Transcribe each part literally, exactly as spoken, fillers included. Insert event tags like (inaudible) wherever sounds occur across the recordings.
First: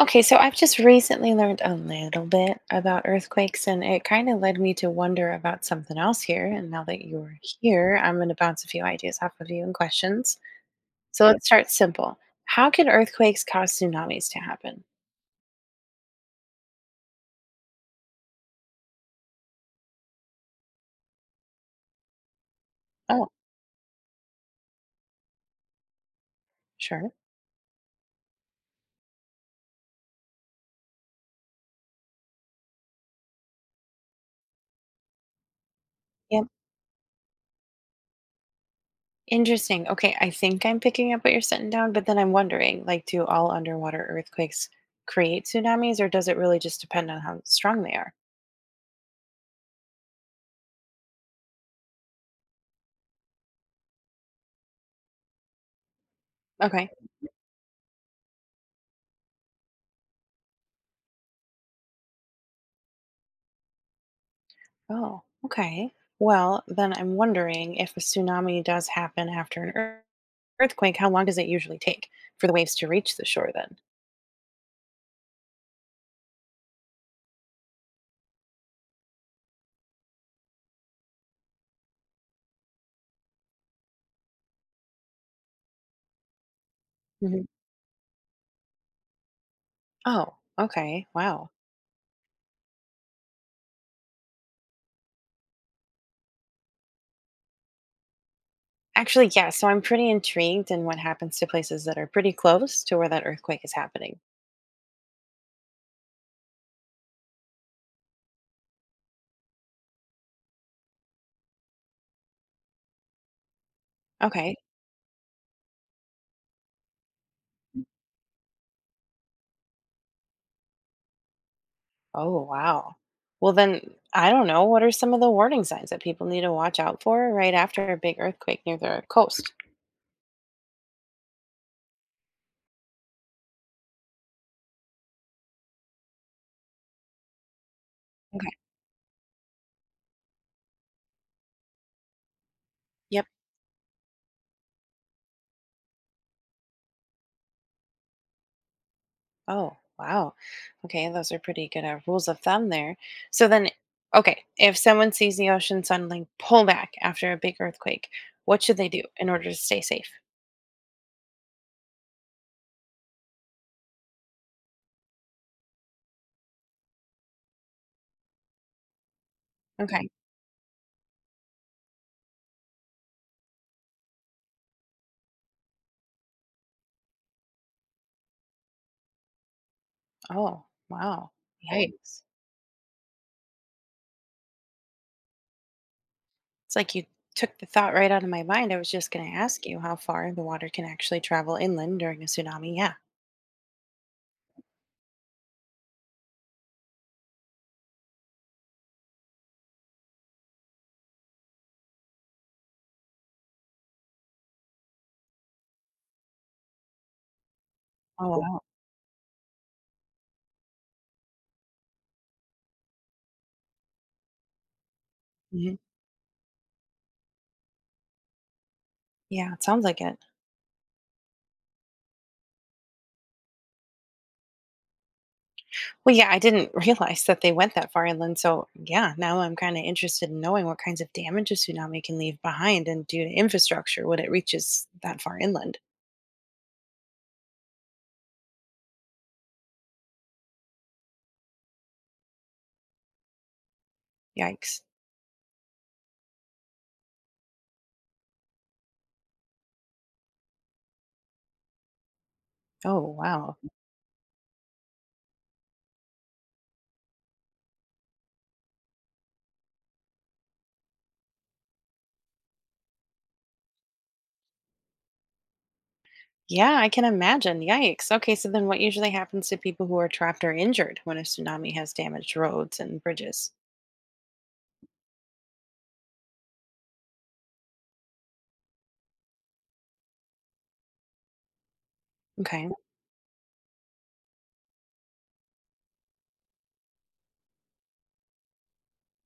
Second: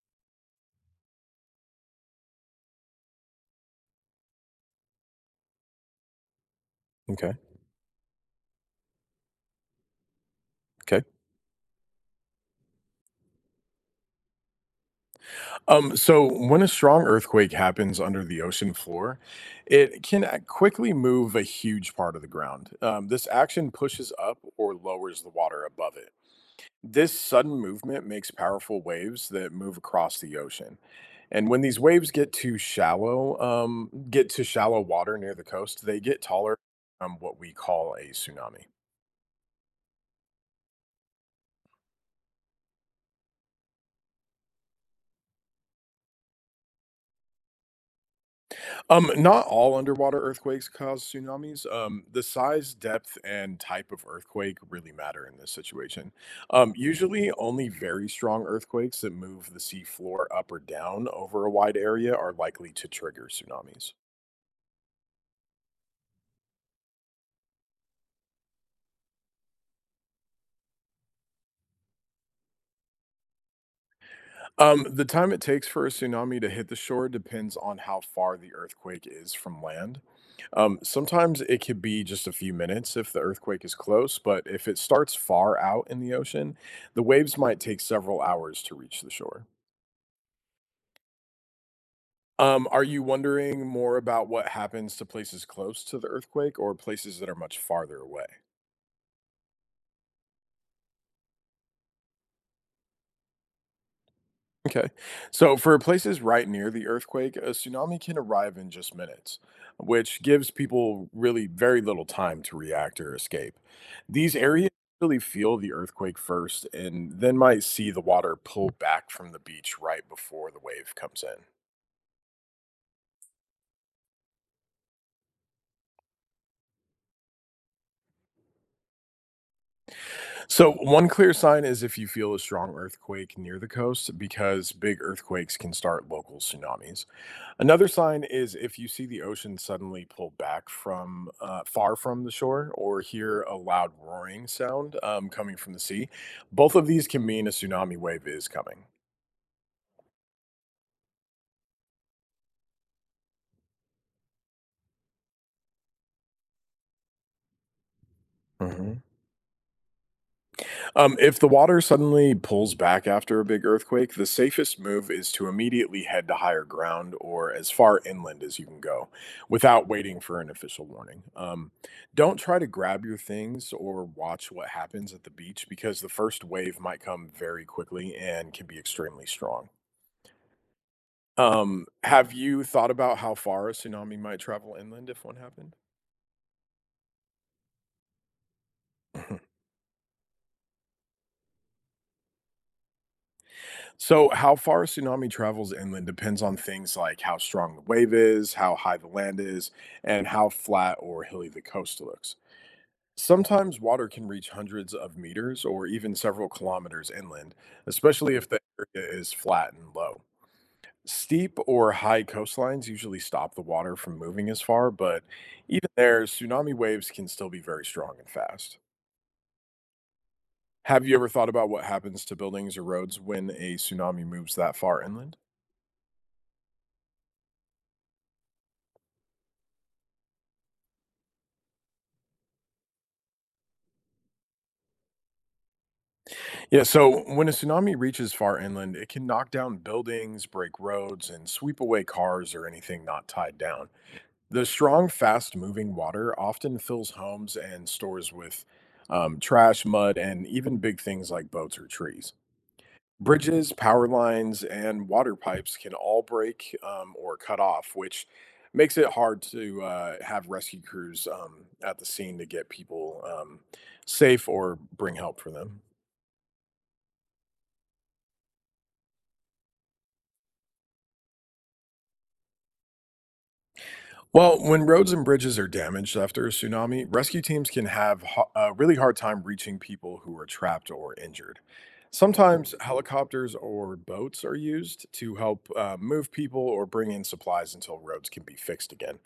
Okay, so I've just recently learned a little bit about earthquakes, and it kind of led me to wonder about something else here. And now that Okay. you're here, I'm going to bounce a few ideas off of you and questions. Okay. So sure. Let's start simple. How can earthquakes cause tsunamis to happen? Um, so when a strong earthquake happens under the ocean floor, it can a- quickly move a huge part of the ground. Um, Oh, this action pushes up or lowers the water above it. sure. This sudden movement makes powerful waves that move across the ocean. And when these waves get too shallow, um, get to shallow water near the coast, they get Yep. taller, um, what we call a tsunami. Interesting. Okay, I think I'm picking up what you're setting down, but then I'm wondering, like, do all underwater earthquakes create tsunamis, or does it really just depend on how strong they are? Um, not all underwater earthquakes cause tsunamis. Um, the size, depth, and type of earthquake really matter in this situation. Um, Okay. usually, only very strong earthquakes that move the sea floor up or down over a wide area are likely to trigger tsunamis. Oh, okay. Well, then I'm wondering if a tsunami does happen after an ear- earthquake, how long does it usually take for the waves to reach the shore then? Um, the time it takes for a tsunami to hit the shore depends on how far the earthquake is from land. Um, sometimes it could be just a few minutes if the earthquake is close, but if it starts far out in the ocean, the waves Hmm. might take several hours to reach the shore. Oh, okay. Wow. Um, are you wondering more about what happens to places close to the earthquake or places that are much farther away? Actually, yeah. So I'm pretty intrigued in what happens to places that are pretty close to where that earthquake is happening. Okay. So for places right near the earthquake, a tsunami can arrive in just minutes, which gives people really very little time to react or escape. These Okay. areas really feel the earthquake first and then might see the water pull back from the beach right before the wave comes in. Oh, wow. Well, then I don't know. What are some of the warning signs that people need to watch out for right after a big earthquake near their coast? So one clear sign is if you feel a strong earthquake near the coast because big earthquakes can start local tsunamis. Another sign Okay. is if you see the ocean suddenly pull back from uh, far from the shore or Yep. hear a loud roaring sound um, coming from the sea. Both of these can mean a tsunami wave is coming. Oh, wow. Okay, those are pretty good uh, rules of thumb there. So then, okay, if someone sees the ocean suddenly pull back after a big earthquake, what should they Mhm. do in order to stay safe? Um, if the water suddenly pulls back after a big earthquake, the safest move is to immediately head to higher ground or as far inland as you can go without Okay. waiting for an official warning. Um, don't try to grab your things or watch what happens at the beach because the first wave might come very quickly and can be extremely strong. Oh, wow. Um, Yikes. have you thought about how far a tsunami might travel inland if one happened? It's like you took the thought right out of my mind. I was just going to (laughs) ask you how far the water can actually travel inland during a tsunami. Yeah. So, how far a tsunami travels inland depends on things like how strong the wave is, how high the land is, and how flat or hilly the coast looks. Sometimes water can reach hundreds of meters or even several kilometers inland, especially Oh, if wow. the area is flat and low. Steep or high coastlines usually stop the water from moving as far, but Hmm. even there, tsunami waves can still be very strong and fast. Yeah, it sounds like it. Have you ever thought about what happens to buildings or roads when a tsunami moves that far inland? Well, yeah, I didn't (laughs) realize that they went that far inland. So, yeah, now I'm kind of interested in knowing what kinds of damage a tsunami can leave behind and do to infrastructure when it reaches that far inland. Yeah, so when a tsunami reaches far inland, it can knock down buildings, break roads, and sweep away cars or anything not tied down. The Yikes. strong, fast moving water often fills homes and stores with um, trash, mud, and even big things like boats or trees. Oh, wow. Bridges, power lines, and water pipes can all break um, or cut off, which makes it hard to uh, have rescue crews um, at the scene to get people um, safe or bring help for them. Yeah, I can imagine. Yikes. Okay, so then what usually happens to people who are trapped or injured when a tsunami has damaged roads and bridges? Well, when roads and bridges are damaged after a tsunami, rescue teams can have ho- a really hard time reaching people who are trapped or injured. Okay. Sometimes helicopters or boats are used to help uh, move people or bring in supplies until roads can be fixed again.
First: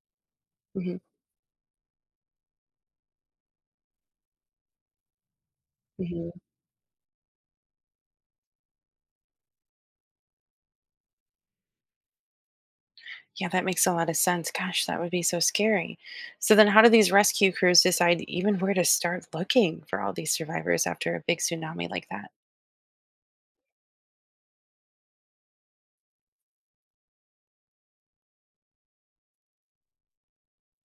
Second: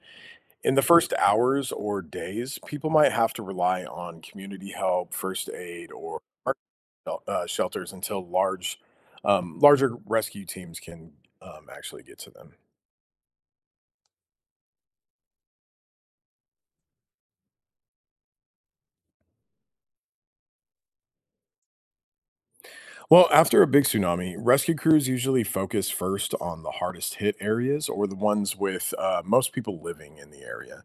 In the Hmm. first hours or days, people might have to rely on community help, first aid, or Hmm. emergency, uh, shelters until large, um, larger rescue teams can um, actually get to them. Yeah, that makes a lot of sense. Gosh, that would be so scary. So, then how do these rescue crews decide even where to start looking for all these survivors after a big tsunami like that? Well, after a big tsunami, rescue crews usually focus first on the hardest hit areas or the ones with uh, most people living in the area.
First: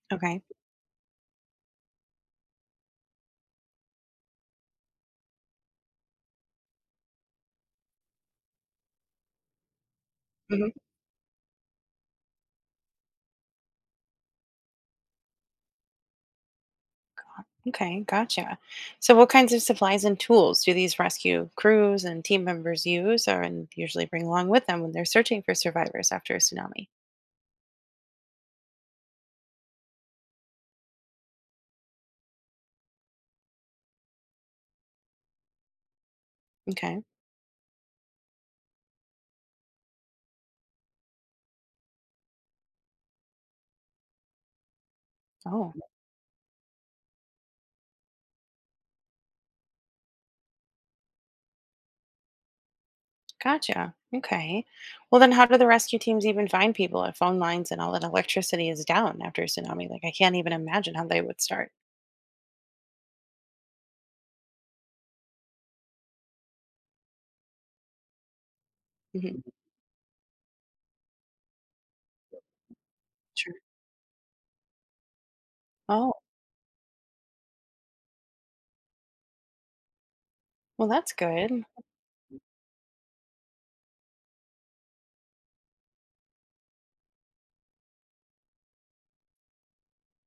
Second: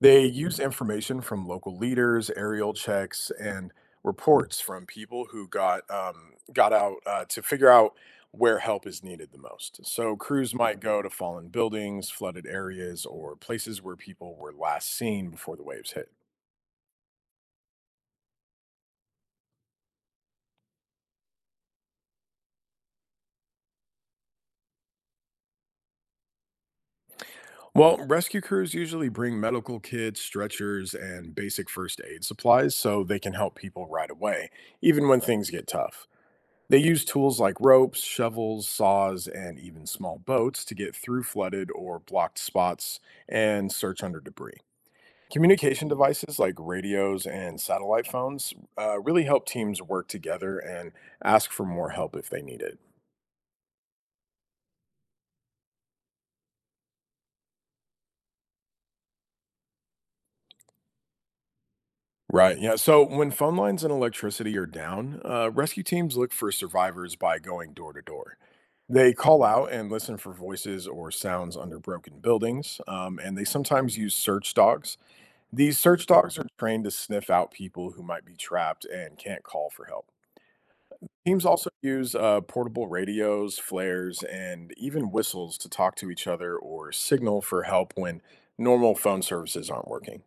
They Okay. use information from local leaders, aerial checks, and reports from people who got um, got out uh, to figure out where help is needed the most. So crews Hmm. might go to fallen buildings, flooded areas, or places where people were last seen before the waves hit. Okay. Gotcha. So, what kinds of supplies and tools do these rescue crews and team members use or and usually bring along with them when they're searching for survivors after a tsunami? Well, rescue crews usually bring medical kits, stretchers, and basic first aid supplies so they can help people right away, even when things get tough. They Okay. use tools like ropes, shovels, saws, and even small boats to get through flooded or blocked spots and search under debris. Oh, Communication devices like radios and satellite phones uh, really help teams work together and ask for more help if they need it. gotcha. Okay. Well, then, how do the rescue teams even find people if phone lines and all that electricity is down after a tsunami? Like, I can't even imagine how they would start. Right. Yeah. So when phone lines and electricity are down, uh, rescue teams look for survivors by going door to door. They call Hmm. out and listen for voices or sounds under broken buildings, um, and they Sure. sometimes use search dogs. These search Oh, dogs are trained to sniff out people who might be trapped and can't call for help. well, that's Teams good. also use uh, portable radios, flares, and even whistles to talk to each other or signal for help when normal phone services aren't working.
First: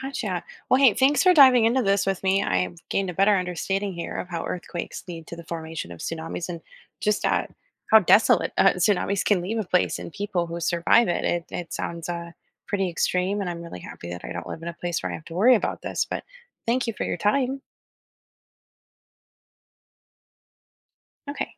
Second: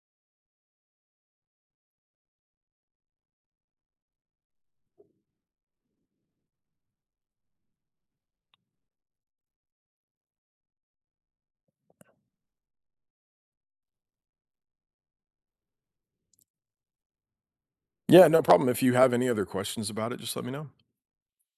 Gotcha. Well, hey, thanks for diving into this with me. I gained a better understanding here of how earthquakes lead to the formation of tsunamis and just uh, how desolate uh, tsunamis can leave a place and people who survive it. It, it sounds uh, pretty extreme, and I'm really happy that I don't live in a place where I have to worry about this. But thank you for your time. Yeah, no problem. If you have any other questions about it, just let me know. Okay.